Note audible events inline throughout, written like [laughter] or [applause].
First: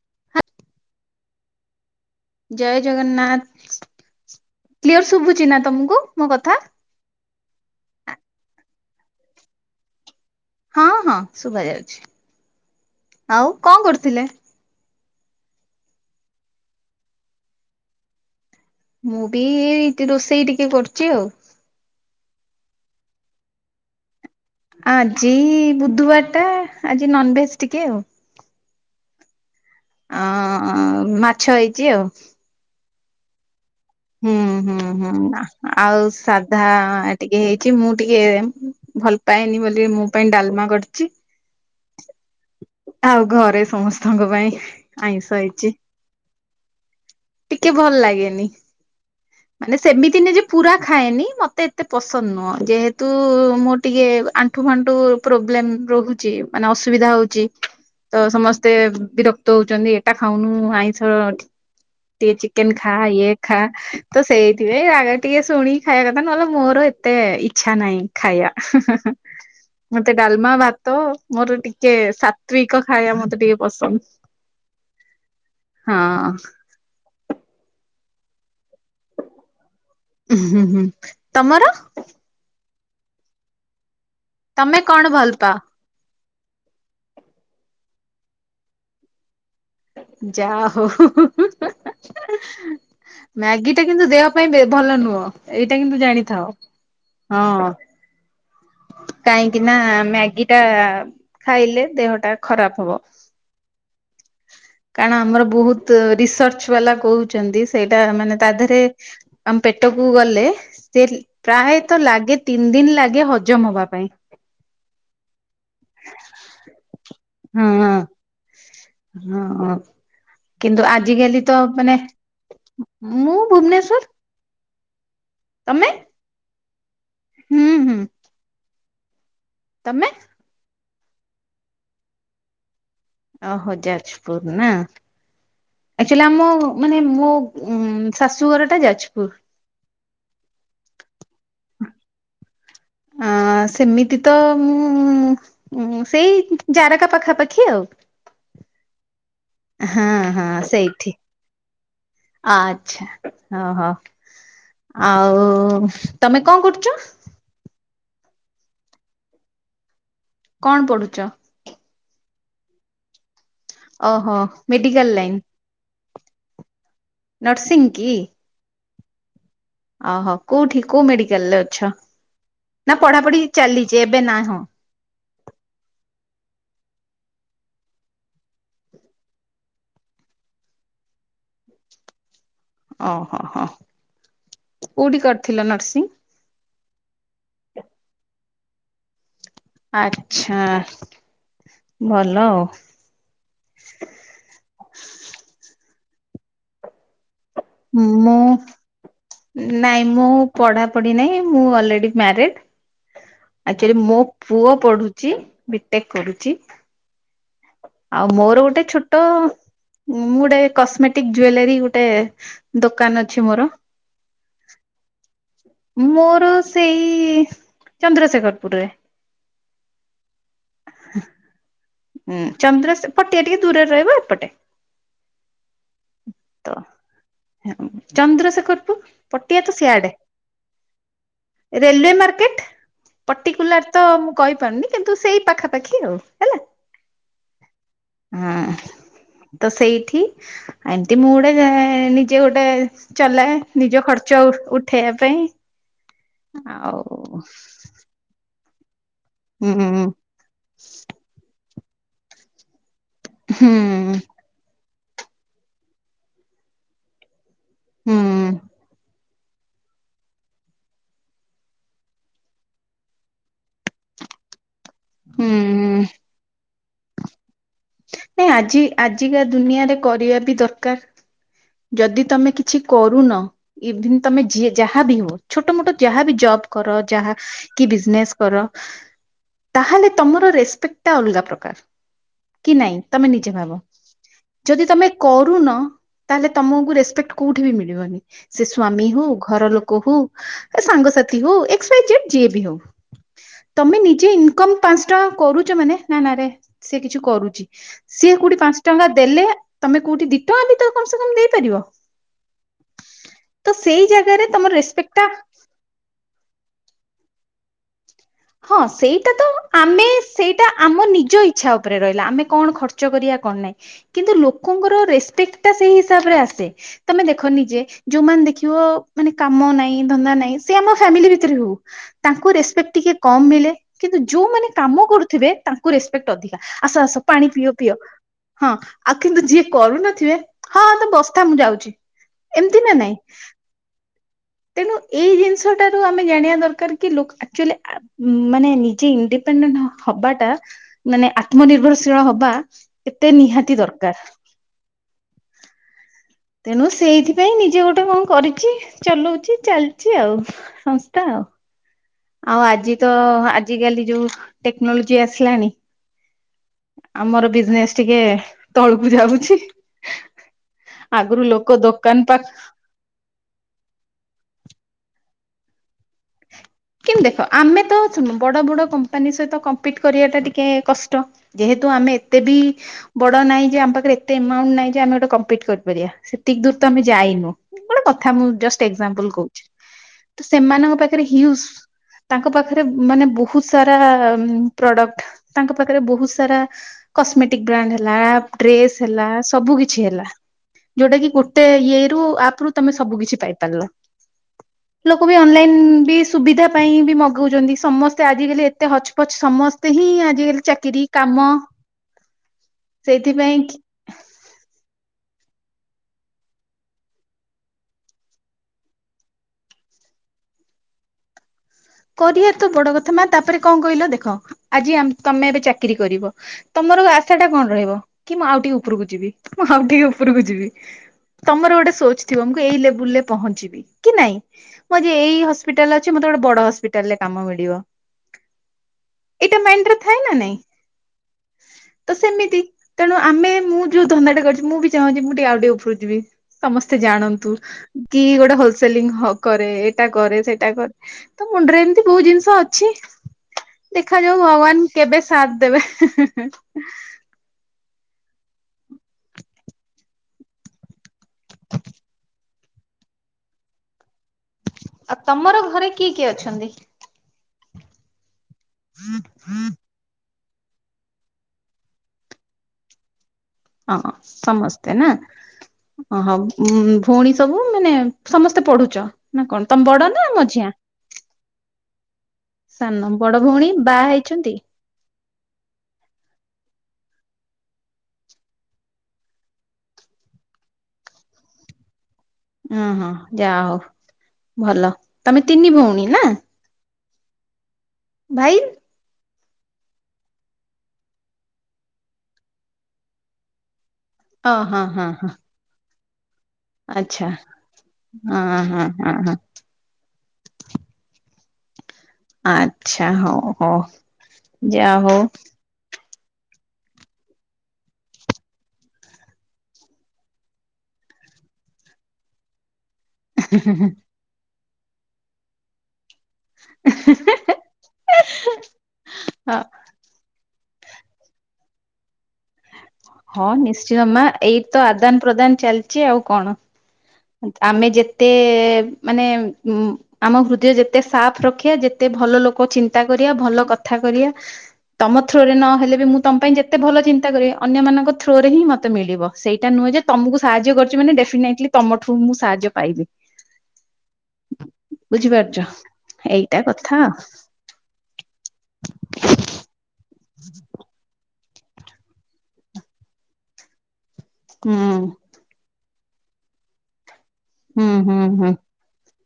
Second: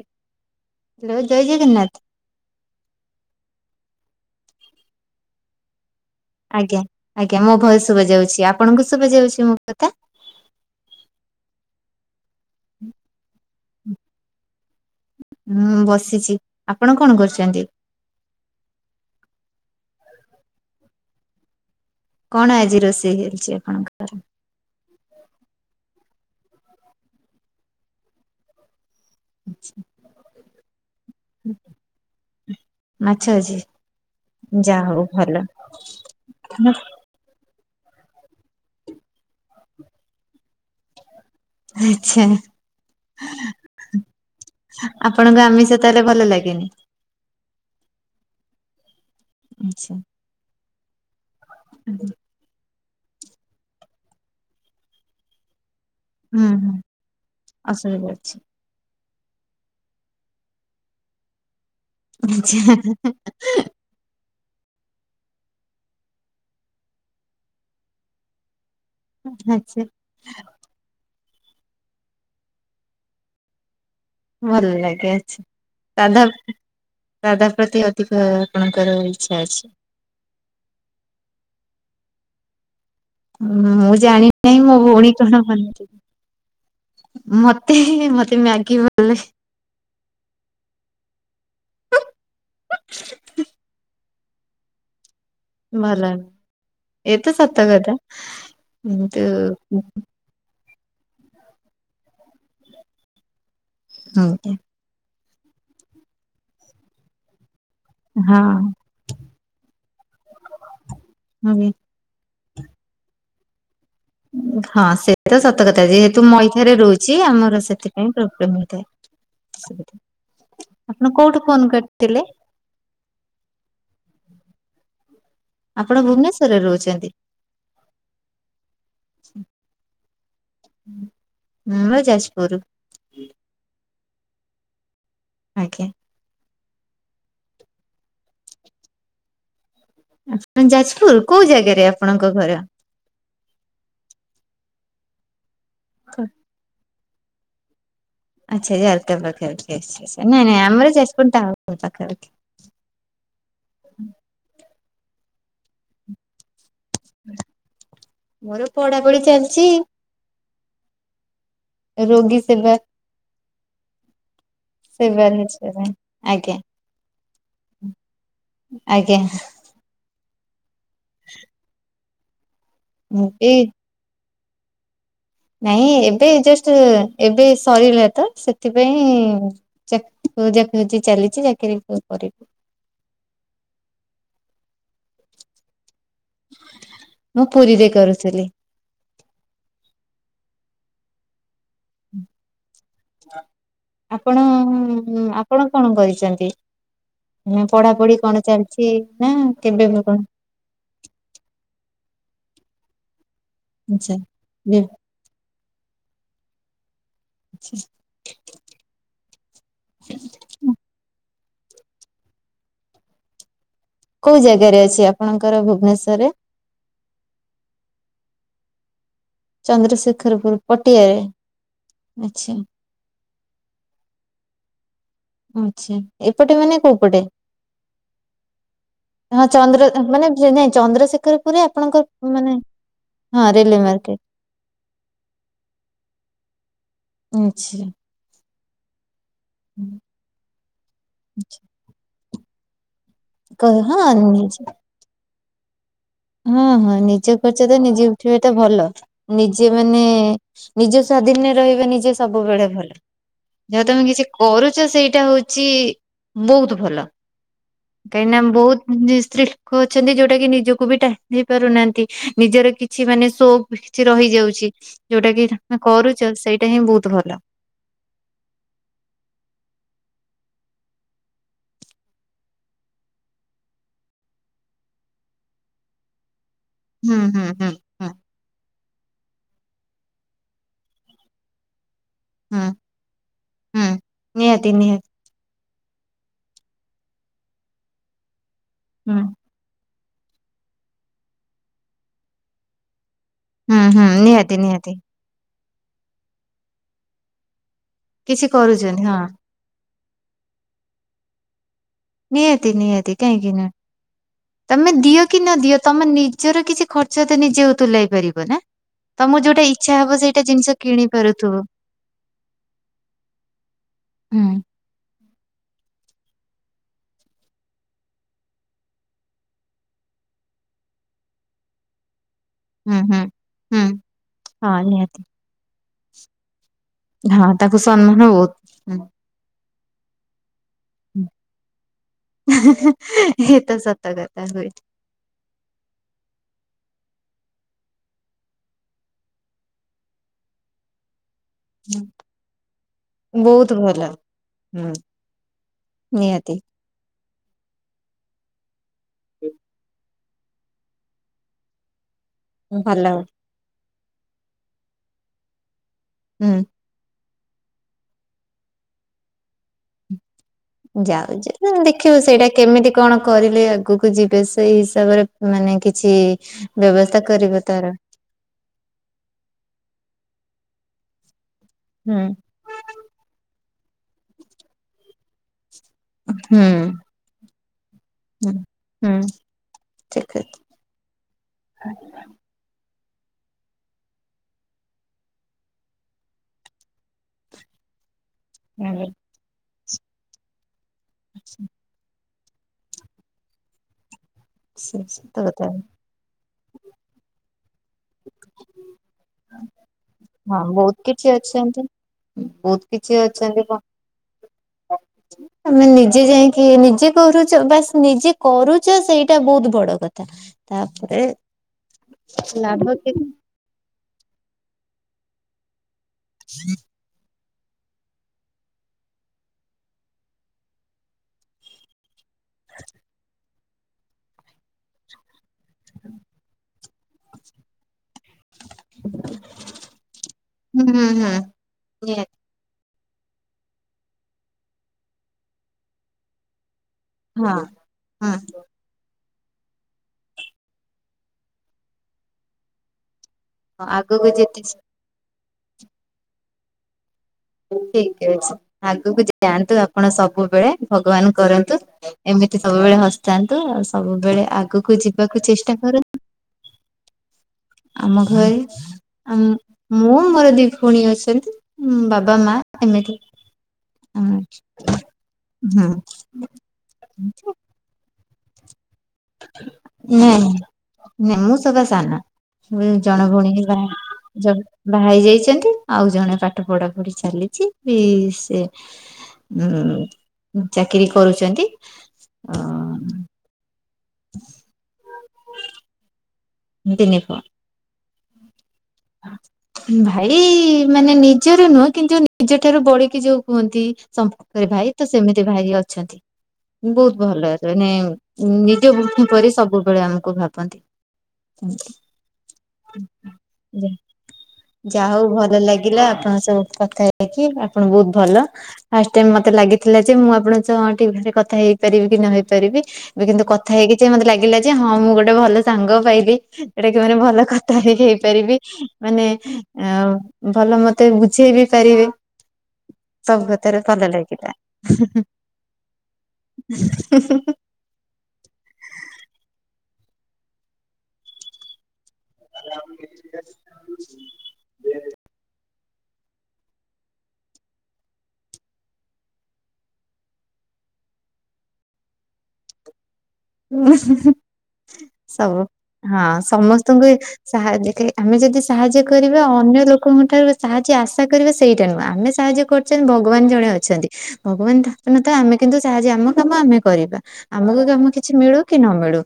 Hello ଜୟ ଜଗନ୍ନାଥ। ଜୟ Jagannath clear ଶୁଭୁଛି ନା ତମକୁ? ମୋ କଥା। ଆଜ୍ଞା ଆଜ୍ଞା ମୋ ଭଏସ ଶୁଭା ଯାଉଚି ଆପଣଙ୍କୁ ଶୁଭା ଯାଉଚି ମୋ କଥା? ହଁ ହଁ ଶୁଭା ଯାଉଚି ଆଉ କଣ କରୁଥିଲେ? ମୁଁ ବସିଚି ଆପଣ କଣ କରୁଚନ୍ତି? ମୁଁ ବି ଏଇଟି ରୋଷେଇ ଟିକେ କରୁଚି ଆଉ। କଣ ଆଜି ରୋଷେଇ ହେଲିଚି ଆପଣଙ୍କର? ଆଜି ବୁଧବାର ଟା ଆଜି ନନଭେଜ ଟିକେ ଆଉ। ଅଁ ମାଛ ହେଇଚି ଆଉ। ମାଛ ହେଇଚି? ହୁଁ ହୁଁ ହୁଁ ଆଉ ସାଧା ଟିକେ ହେଇ କି ମୁଁ ଟିକେ ଭଲ ପାଏନି ବୋଲି ମୋ ପାଇଁ ଡାଲମା କରିଚି। ଆଛା। ଆଉ ଘରେ ସମସ୍ତଙ୍କ ପାଇଁ ଆଇଁଷ ହେଇଚି। କେନ ଟିକେ ଭଲ ଲାଗେନି ମାନେ ଆଚ୍ଛା ସେମିତି ନୁହେଁ ଯେ ପୁରା ଖାଏନି ମତେ ଏତେ ପସନ୍ଦ ନୁହଁ ଯେହେତୁ ମୁଁ ଟିକେ ଆଣ୍ଠୁ ଫାଣ୍ଠୁ ପ୍ରୋବ୍ଲେମ୍ ରହୁଚି ହୁଁ ମାନେ ହୁଁ ଅସୁବିଧା ହଉଚି ଅସୁବିଧା ତ ଅଛି ସମସ୍ତେ ବିରକ୍ତ ହଉଚନ୍ତି ଏଇଟା ଖାଉନୁ ଆଇଁଷ ଟିକେ ଚିକେନ ଆଚ୍ଛା ଖା ଇଏ ଖା ତ ସେଇ ଇ ରାଗ ଟିକେ ଶୁଣିିକି ଖାଇବା କଥା ନହେଲେ ମୋର ହେତେ ଇଚ୍ଛା ନାହିଁ ଖାଇବା। ଆଚ୍ଛା ମତେ ଡାଲମା ଭାତ ମୋର ଟିକେ ସାତ୍ତ୍ୱିକ ଖାଇବା ମତେ ଟିକେ ପସନ୍ଦ। ଭଲ ଲାଗେ ଆଛା ହଁ ସାଧା ସାଧା ପ୍ରତି ଅଧିକ ଆପଣଙ୍କର ଇଚ୍ଛା ଅଛି। ହୁଁ ହୁଁ ହୁଁ ତମର ହୁଁ ମୁଁ ଜାଣିିନାହିଁ ମୋ ତମେ ଭଉଣୀ ଭଲ କଣ ପାଅ ବନେଇ ଥିବେ। ମତେ ମତେ ମ୍ୟାଗି ଭଲଲାଗେ। ଯା ହୋଉ ମ୍ୟାଗି ଟା କିନ୍ତୁ ଦେହ ପାଇଁ ଭଲ ନୁହଁ ଏଇଟା ଭଲ କିନ୍ତୁ ଜାଣିଥାଅ ଏ ତ ସତ ହଁ। କଥା କିନ୍ତୁ କାହିଁକି ନା ମ୍ୟାଗି ଟା ଖାଇଲେ ଦେହ ଟା ଖରାପ ହବ। ହୁଁ ଠିକ। କାରଣ ଆମର ବହୁତ ରିସର୍ଚ୍ଚ ବାଲା କହୁଚନ୍ତି ସେଇଟା ମାନେ ହଁ ତା ଦେହରେ ଆମ ପେଟକୁ ଗଲେ ସେ ବି ପ୍ରାୟତ ଲାଗେ ତିନି ଦିନ ଲାଗେ ହଜମ ହବା ପାଇଁ। ହଁ ସେ ତ ସତକଥା ଯେହେତୁ ମଇଦାରେ ରହୁଚି ଆମର ହଁ ସେଥିପାଇଁ ପ୍ରୋବ୍ଲେମ ହଁ ହେଇଥାଏ। କିନ୍ତୁ ଆପଣ ଆଜି କୋଉଠୁ କାଲି ତ ଫୋନ ମାନେ କରିଥିଲେ ମୁଁ ଭୁବନେଶ୍ଵର ତମେ ଆପଣ ଭୁବନେଶ୍ୱରରେ ରହୁଚନ୍ତି? ହୁଁ ହୁଁ। ଆଛା। ତମେ? ମୋର ଯାଜପୁର। ଓହୋ ଯାଜପୁର ନା ଆଜ୍ଞା ଆକ୍ଚୁଲି ଆମ ମାନେ ମୋ ଉଁ ଶାଶୁଘର ଟା ଯାଜପୁର। ଆଛା ଯାଜପୁର କୋଉ ଜାଗାରେ ଆପଣଙ୍କ ଘର? ଅଁ ସେମିତି ତ ମୁଁ ଉଁ ସେଇ ଜାର କା ପାଖାପାଖି ଆଉ। ଆଚ୍ଛା ଜାରକା ପାଖ ହଁ [unintelligible] ନାଇଁ ହଁ ନାଇଁ ଆମର ସେଇଠି ଯାଜପୁର ଟାଉନ ପାଖାପଖି। ଆଚ୍ଛା ଅ ହ ଆଉ ତମେ କଣ କରୁଚ? ମୋର ପଢାପଢି ଚାଲିଚି। କଣ ପଢୁଚ? ରୋଗୀ ସେବା ଓହୋ ମେଡିକାଲ ସେବା ଲାଇନ ବିଷୟରେ। ଆଜ୍ଞା। ନର୍ସିଂ କି? ଆଜ୍ଞା। ଓହୋ କୋଉଠି କୋଉ ମେଡିକାଲ ରେ ଅଛ ନା ପଢାପଢି ଏଇ ଚାଲିଚି ଏବେ ନା ହଁ? ନାଇଁ ଏବେ ଜଷ୍ଟ ଏବେ ସରିଲା ତ ସେଥିପାଇଁ ଚା ଖୋଜା ଖୋଜି ଚାଲିଚି ଚାକିରି ହୋଉ କରିବି। ଓହୋ ହୋ କୋଉଠି କରିଥିଲ ନର୍ସିଙ୍ଗ? ମୁଁ ପୁରୀରେ କରୁଥିଲି। ଆଚ୍ଛା। ଭଲ ଆଉ ଆପଣ ଆପଣ କଣ କରିଚ ଚନ୍ତି ନା ମୁଁ କେବେ ନାଇଁ କଣ ମୁଁ ପଢ଼ାପଢ଼ି ନାଇଁ ମୁଁ ଅଲରେଡି ମ୍ୟାରେଡ ଆକ୍ଚୁଲି ଆଛା। ମୋ ପୁଅ ପଢୁଚି ବି ଟେକ୍ କରୁଚି। ଆଉ ମୋର ଗୋଟେ ଛୋଟ ମୁଁ ଗୋଟେ କସ୍ମେଟିକ ଜୁଏଲାରୀ ଗୋଟେ ଦୋକାନ ଅଛି ମୋର। କୋଉ ଜାଗାରେ ଅଛି ଆପଣଙ୍କ? ମୋର ସେଇ ଚନ୍ଦ୍ରଶେଖର ପୁରରେ। ଚନ୍ଦ୍ରଶେଖରପୁର ପଟିଆରେ। ହୁଁ ଆଚ୍ଛା ଚନ୍ଦ୍ର ସେ ପଟିଆ ଟିକେ ଦୂରରେ ରହିବ ଏପଟେ। ଆଚ୍ଛା ଏପଟେ ତ ମାନେ କୋଉ ପଟେ? ଚନ୍ଦ୍ରଶେଖରପୁର ହଁ ପଟିଆ ତ ଚନ୍ଦ୍ର ସିଆଡେ ମାନେ ନାଇଁ ଚନ୍ଦ୍ରଶେଖର ପୁରେ ଆପଣଙ୍କର ମାନେ ହଁ ରେଲୱେ ପର୍ଟିକୁଲାର୍ ତ ମାର୍କେଟ ମୁଁ କହିପାରୁନି କିନ୍ତୁ ସେଇ ପାଖାପାଖି ଆଉ ହେଲା। ଆଚ୍ଛା। ହଁ ତ ସେଇଠି ଏମତି ମୁଁ ଗୋଟେ ଯେ ନିଜେ ଗୋଟେ ଚଲାଏ ନିଜ ହଁ ଖର୍ଚ୍ଚ ଉ- ନିଜେ ଉଠେଇବା ପାଇଁ। ହଁ, ହଁ ଆଉ ନିଜ ଖର୍ଚ୍ଚ ତ ନିଜେ ଉଠେଇବାଟା ଭଲ। ନିଜେ ହୁଁ ମାନେ ହୁଁ ନିଜ ସ୍ଵାଧୀନରେ ରହିବେ, ନିଜେ ସବୁବେଳେ ଭଲ। ଯହା ତୋମେ ହୁଁ କିଛି କରୁଚ ସେଇଟା ହଉଛି ବହୁତ ଭଲ। କାହିଁକିନା ବହୁତ ଯେ ସ୍ତ୍ରୀ ଲୋକ ଅଛନ୍ତି ଯୋଉଟା କି ନିଜ କୁ ବି ଟା ଦେଇ ପାରୁନାହାନ୍ତି। ନିଜର କିଛି ମାନେ ସୋପ୍ କିଛି ରହିଯାଉଛି। ଯୋଉଟା କି ତୋମେ ହୁଁ କରୁଚ ସେଇଟା ହିଁ ବହୁତ ଭଲ। ନାଇଁ ଆଜି ଆଜିକା ଦୁନିଆରେ କରିବା ବି ଦରକାର। ଯଦି ତୋମେ କିଛି କରୁନ, ଇଭିନ୍ ତୋମେ ଯିଏ ଯାହାବି ହୁଅ ଛୋଟ ମୋଟ ଯାହାବି ଜବ୍ କର, ହୁଁ ଯାହା ହୁଁ ହୁଁ କି ହୁଁ ବିଜନେସ୍ କର। ତାହେଲେ ତୋମର ରେସ୍ପେକଟ ଟା ଅଲଗା ପ୍ରକାର। ହୁଁ କି ନାଇଁ ତୋମେ ନିଜେ ଭାବ। ହୁଁ ନିହାତି ଯଦି ନିହାତି ତୋମେ କରୁନ ତାହେଲେ ତୋମକୁ ରେସପେକ୍ଟ କୋଉଠି ବି ମିଳିବନି। ସେ ସ୍ଵାମୀ ହୁଁ ହଉ, ଘର ଲୋକ କହୁ ଏ ସାଙ୍ଗସାଥି ହଉ, ଏକ୍ସ, ୱାଇ, ଜେଡ୍ ଯିଏ ବି ହଉ। ହୁଁ ତୋମେ ହୁଁ ନିଜେ ନିହାତି ଇନକମ୍ ନିହାତି ପାନ୍ସ ଟଙ୍କା କରୁଚ ମାନେ ନା ନା ରେ ସେ କିଛି କରୁଚି। ସିଏ କିଛି କୋଉଠି ପାନ୍ସ କରୁଛନ୍ତି ଟଙ୍କା ହଁ ଦେଲେ ତୋମେ କୋଉଠି ଦି ଟଙ୍କା ବି ତ କମ୍ ସେ କମ୍ ଦେଇପାରିବ। ନିହାତି ନିହାତି କାହିଁକି ତ ନୁହେଁ। ସେଇ ଜାଗାରେ ତମର ତୋମେ ରେସପେକ୍ଟ ଦିଅ ଟା କି ନ ଦିଅ ତୋମେ ନିଜର କିଛି ଖର୍ଚ୍ଚ ତ ନିଜେ ତୁଲାଇ ପାରିବ। ନା। ହଁ ସେଇଟା ତମକୁ ତ ଯୋଉଟା ଇଚ୍ଛା ଆମେ ହବ ସେଇଟା ଜିନିଷ ଆମ କିଣି ନିଜ ପାରୁଥିବ ଇଚ୍ଛା ଉପରେ ରହିଲା। ଆମେ କଣ ଖର୍ଚ୍ଚ କରିବା କଣ ନାଇ, କିନ୍ତୁ ହୁଁ ଲୋକଙ୍କର ରେସପେକ୍ଟ ସେଇ ହିସାବରେ ଆସ ଚେ ତୋମେ ଦେଖ ନିଜେ ଯୋଉମାନେ ଦେଖିବ ମାନେ କାମ ନାଇଁ ଧନ୍ଦା ନାଇଁ ସେ ଆମ ଫ୍ୟାମିଲି ଭିତିରେ ଯୋଉ ତାଙ୍କୁ ରେସପେକ୍ଟ ହୁଁ ଟିକେ ହୁଁ। କମ୍ ମିଳେ। ହୁଁ କିନ୍ତୁ ଯୋଉମାନେ ହଁ କାମ ନିହାତି କରୁଥିବେ ତାଙ୍କୁ ରେସପେକ୍ଟ ଅଧି ଆସ ଆସ ପାଣି ହଁ ପିଅ ତାକୁ ପିଅ, ସମ୍ମାନ ବହୁତ। ହଁ ହୁଁ। ଆଉ କିନ୍ତୁ ଯିଏ କରୁନଥିବେ ହଁ ତୁ ବସଥା ମୁଁ ଯାଉଛି। ଏମିତି ନା ନାଇଁ। ଏ ତ ସତ କଥା ହୁଏ। ତେଣୁ ଏଇ ଜିନିଷଟାରୁ ଆମେ ଜାଣିବା ଦରକାର ଲୋକ ଆକ୍ଚୁଆଲି ମାନେ ନିଜେ ଇଣ୍ଡିପେଣ୍ଡେଣ୍ଟ ହବାଟା ମାନେ ଆ ତ୍ମନିର୍ଭରଶୀଳ ହବା ଏତେ ବହୁତ ନିହାତି ଭଲ ଦରକାର। ହୁଁ ନିହାତି ତେଣୁ ସେ ସେଇଥିପାଇଁ ନିଜେ ଗୋଟେ କଣ କରିଚି। ଚଲଉଚି, ଚାଲିଚି ଆଉ ସଂସ୍ଥା ଆଉ। ଆଉ ଆଜି ଭଲ। ତ, ଆଜିିକାଲି ଯୋଉ ଟେକ୍ନୋଲୋଜି ଆସିଲାଣି। ହୁଁ ଆମର ବିଜନେସ୍ ଟିକେ ତଳକୁ ଯାଉଛି। ଆଗରୁ ଯାଉଚି ତ ଲୋକ ଦେଖିବୁ ଦୋକାନ ପାଖ ସେଇଟା କେମିତି କଣ କରିଲେ ଆଗକୁ ଯିବେ ସେଇ ସି ତାପରେ ମାନେ କିଛି କିନ୍ତୁ ବ୍ୟବସ୍ଥା ଦେଖ କରିବ ଆମେ ତାର ତ ସୁଣ ବଡ ବଡ କମ୍ପାନୀ ସହିତ କମ୍ପିଟ କରିବା ଟା ଟିକେ କଷ୍ଟ। ଯେହେତୁ ଆମେ ହୁଁ। ଏତେ ବି ବଡ ନାହିଁ ଯେ ଆମ ପାଖରେ ଏତେ ଏମାଉଣ୍ଟ ନାହିଁ ଆମେ ଗୋଟେ କମ୍ପିଟ କରି କରିପାରିବା ହୁଁ ସେତିକି ଦୂର ତ ଆମେ ଯାଇନୁ ଗୋଟେ କଥା ମୁ ହୁଁ ଜଷ୍ଟ ହୁଁ ଏକ୍ସଜାମ୍ପୁଲ କହୁଚି। ଠିକ ଅଛି। ତ ସେମାନଙ୍କ ପାଖରେ ହ୍ୱିଉଜ ତାଙ୍କ ପାଖରେ ମନେ ବହୁତ ସାରା ପ୍ରଡକ୍ଟ ତାଙ୍କ ପାଖରେ ବହୁତ ସାରା କସମେଟିକ ବ୍ରାଣ୍ଡ ହେଲା ଇପ୍ ଟ୍ରିପଜ୍ ହୁଁ ହେଲା ସବୁ କିଛି ହେଲା। ଯୋଉଟାକି ଗୋଟେ ଇଏରୁ ଏଥିରୁ ବି ତମେ ସବୁ କିଛି ପାଇପାରିବ। ସେ ଲୋକ ସତ ବି କଥା ଅନଲାଇନ ସିଧା ପାଇଁ ବି ମଗଉଛନ୍ତି। ସମସ୍ତେ ଆଜିିକାଲି ଏତେ ହଚ୍ ପଚ୍ ସମସ୍ତେ ହିଁ ହଁ ଆଜିିକାଲି ବହୁତ ଚାକିରି, କିଛି କାମ ଅଛନ୍ତି ବହୁତ କିଛି ସେଇଥିପାଇଁ ଅଛନ୍ତି କଣ? ଆମେ ନିଜେ ଯାଇକି ନିଜେ କରୁଚ ବାସ୍ ନିଜେ କରୁଚ ସେଇଟା ବହୁତ ବଡ କଥା। ତାପରେ କରିଆତ ଲାଭ ବଡ କେ କଥା ମା ହୁଁ ତାପରେ କଣ କହିଲ ଦେଖ ଆଜି ଆମ୍ ତମେ ଏବେ ଚାକି ବିକ୍ରି କରିବ। ତମର ଆ ସେଟା କଣ ରହିିବ କି ମୁଁ ଆଉ ଟିକେ ଉପରକୁ ଯିବି। ମୁଁ ଆଉ ଟିକେ ଉପରକୁ ଯିବି। ତମର ଗୋଟେ ସୋଚ୍ ଥିବ। ମୁଁ ଏଇ ଲେବୁଲରେ ପହଞ୍ଚିବି କି ନାଇଁ। ମୁଁ ଆଜି ଏଇ ହସ୍ପିଟାଲରେ ଅଛି ମୋତେ ଗୋଟେ ବଡ ହସ୍ପିଟାଲରେ କାମ ମିଳିବ। ଏଈଟା ମାଈଣ୍ଡରେ ଥାଏ ନା ନାଇଁ। ହୁଁ ହୁଁ ତ ନିହାତି ସେମିତି ତେଣୁ ଆମେ ମୁଁ ଯୋଉ ଧନ୍ଦାଟେ କରିଛି ମୁଁ ବି ଚାହୁଁଛି ମୁଁ ଟିକେ ଆଉ ଟିକେ ଉପୁରୁକୁ ଯିବି ସମସ୍ତେ ସେ ଜାଣନ୍ତୁ ହଁ କି ହଁ ଗୋଟେ ହୋଲସେଲିଂ ହଁ କରେ ଏଇଟା କରେ ସେଇଟା କରେ। ତ ମୁଣ୍ଡରେ ଏମିତି ବହୁତ ଜିନିଷ ଅଛି। ଆଗକୁ ଦେଖାଯାଉ ଯେତେ ଭଗବାନ କେବେ ସ ସାଥ୍ ଦେବେ ହେଁ ହେଁ। ଠିକ ଅଛି। ଆଗକୁ ଯାଆନ୍ତୁ ଆପଣ ସବୁବେଳେ ଭ ଭଗବାନ କରନ୍ତୁ ଏମିତି ସବୁବେଳେ ହସୁଥାନ୍ତୁ ଆଉ ସବୁବେଳେ ଆଗକୁ ଆଉ ଯିବାକୁ ତମର ଚେଷ୍ଟା ଘରେ କିଏ କରନ୍ତୁ। କିଏ ଅଛନ୍ତି? ଆମ ଘରେ ଆମ୍ ମୁଁ ମୋର ଦି ଭଉଣୀ ଅଛନ୍ତି। ବାବା, ମା ଫେମିଲି। ହଁ ସମସ୍ତେ ନା ନାଇଁ ଅହ ଭଉଣୀସବୁ ମାନେ ସମସ୍ତେ ପଢୁଛ ନା କଣ? ତମ ବଡ ନା ମଝିଆ? ନାଇଁ ମୁଁ ସବା ସାନ। ସାନ ଜଣେ ବଡ ଭଉଣୀ ହିଁ ବାହା ହେଇଛନ୍ତି ଜଣେ ବାହା ହେଇଯାଇଛନ୍ତି ଆଉ ଜଣେ ପାଠ ପଢ ଚାଲିଛି ବି ସେ ଉ ଚାକିରି କରୁଛନ୍ତି। ଅ ଓ ହୋ। ଯା ହଉ! ଭଲ ତମେ ତିନି ଭଉଣୀ ନା? ଦିନିଫ ଭାଇ ଭାଇ ମାନେ ନିଜର ନୁହଁ, କିନ୍ତୁ ନିଜ ଠାରୁ ବଳିକି ଯୋଉ କୁହନ୍ତି। ଓ ସମ୍ପର୍କରେ ହଁ ଭାଇ ହଁ ତ ହଁ ସେମିତି ଭାଇ ଅଛନ୍ତି। ବହୁତ ଆଚ୍ଛା। ଭଲ ମାନେ ହଁ ହଁ ନିଜ ହଁ [unintelligible] ହଁ ପରି ସବୁବେଳେ ଆମକୁ ଭାବନ୍ତି। ଆଛା! ହଉ ହ ଯା ଯା ହଉ ଭଲ ଲାଗିଲା ଆଉ ସବୁ କଥା ହେଇକି ଆପଣଙ୍କୁ ଭଲ। ଫାଷ୍ଟ ଟାଇମ ମତେ ଲାଗିଥିଲା ଯେ ମୁଁ ଆପଣଙ୍କ ଚ କଥା ହେଇପାରିବି କି ନ ହେଇ ପାରିବି ବି କିନ୍ତୁ କଥା ହୁଁ ହୁଁ ହେଇକି ଯେ ମତେ ଲାଗିଲା ଯେ ହଁ ମୁଁ ଗୋଟେ ଭଲ ସାଙ୍ଗ ପାଇ ସେଟା କି ମାନେ ଭଲ କଥା ହେ ହେଇପାରିବି ମାନେ ଅ ଆଉ ଭଲ ମତେ ବୁଝେଇ ବି ପାରିବେ। ସବୁ ହଁ କଥାରେ ଭଲ ନିଶ୍ଚିତ ମା ଲାଗିଲା। ଏଇ ତ ଆଦାନ ପ୍ରଦାନ ଚାଲିଛି ଆଉ କଣ। ଆମେ ଯେତେ ମାନେ ଉ ଆମ ହୃଦୟ ଯେତେ ସାଫ ରଖିବା ଯେତେ ତେ ଭଲ ଲୋକ ଚିନ୍ତା କରିବା ଭଲ କଥା କରିଆ ତମ ଥ୍ରୋରେ ନହଲେ ମୁଁ ତମ ପାଇଁ ଯେତେ ଭଲ ଚିନ୍ତା କରିବି ଅନ୍ୟମାନଙ୍କ ଥ୍ରୋରେ ହିଁ ମତେ ମିଳିବ। ସେଇଟା ନୁହେଁ ଯେ ତମକୁ ସାହାଯ୍ୟ କରୁଛି ମାନେ ଡେଫିନେଟଲି ତମଠୁ ମୁଁ ସାହାଯ୍ୟ ପାଇବି। ଉହୁଁ ହହ। ବୁଝିପାରୁଛ ସବୁ ହଁ ଏଇଟା କଥା ସମସ୍ତଙ୍କୁ ସାହା ଆମେ ଯଦି ସାହାଯ୍ୟ କରିବା ଅନ୍ୟ ଲୋକଙ୍କୁ ଠାରୁ ସାହାଯ୍ୟ ଆଶା କରିବା ସେଇଟା ନୁହେଁ ଆମେ ସାହାଯ୍ୟ କରୁଛଛନ୍ତି ଭଗବାନ ଜଣେ ଅଛନ୍ତି। ହୁଁ ଭଗବାନ [unintelligible] ତ ଆମେ କିନ୍ତୁ ସାହାଯ୍ୟ ଆମ କାମ ଆମେ କରିବା ଆମକୁ କାମ କିଛି ହୁଁ-ହୁଁ-ହଁ ମିଳୁ କି ନ ମିଳୁ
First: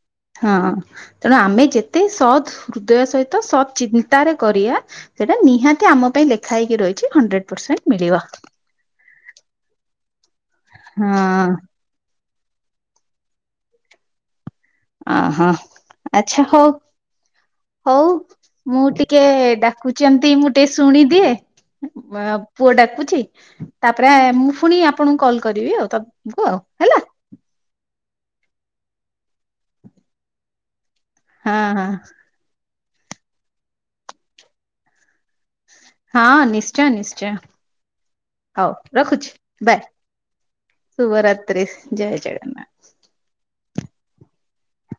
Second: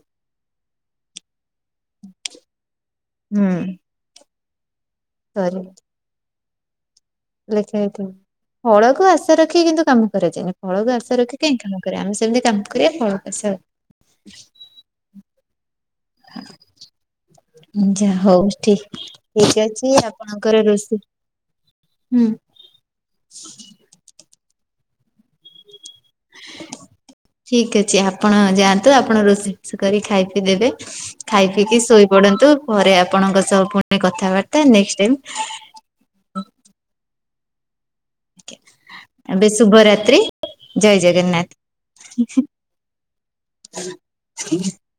ତେଣୁ ଆମେ ଯେତେ ସଦ୍ ହୃଦୟ ସହିତ ହୁଁ ସତ୍ ଚିନ୍ତାରେ କରିଆ ସେଟା ସରି ନିହାତି ଆମ ପାଇଁ ଲେଖା ହେଇକି ରହି ହନଡ୍ରେଡ ଲେଖା ପରସେନ୍ଟ ହେଇଥିବ। ମିଳିବ। ଫଳକୁ ଆଶା ରଖି କିନ୍ତୁ କାମ କରାଯାଏନି। ଫଳକୁ ହଁ। ଆଶା ରଖି କାହିଁ କାମ କରିବା ସେମିତି କାମ କରିବା। ଫଳକୁ ଆଶା ଅ ହୋ। ଆଚ୍ଛା ହଉ। ହଉ। ଯାହା ଠିକ ମୁଁ ଟିକେ ଠିକ ଅଛି ଡାକୁଛନ୍ତି। ମୁଁ ଆପଣଙ୍କର ଟିକେ ରୋଷେଇ ଶୁଣିଦିଏ। ହୁଁ। ପୁଅ ଡାକୁଛି। ତାପରେ, ମୁଁ ପୁଣି ଆପଣଙ୍କୁ କଲ କରିବି। ଆଉ ତ ଠିକ ଅଛି। ଆପଣ ଯାଆନ୍ତୁ, ଆପଣ ରୋଷେଇ ଫୋଷେଇ କର ଖାଇ ପିଇ ଦେବେ। ଖାଇ ହଁ ପିଇକି ହଁ ଶୋଇ ପଡନ୍ତୁ। ପରେ ଆପଣଙ୍କ ସହ, ପୁଣି କଥାବାର୍ତ୍ତା ନେକ୍ସ୍ଟ ହଁ, ନିଶ୍ଚୟ-ନିଶ୍ଚୟ। ହଉ ରଖୁଛି। ଏବେ ବାଏ। ଶୁଭରାତ୍ରି ଜୟ ଶୁଭ ଜଗନ୍ନାଥ ରାତ୍ରି। ଜୟ ଜଗନ୍ନାଥ। [inaudible]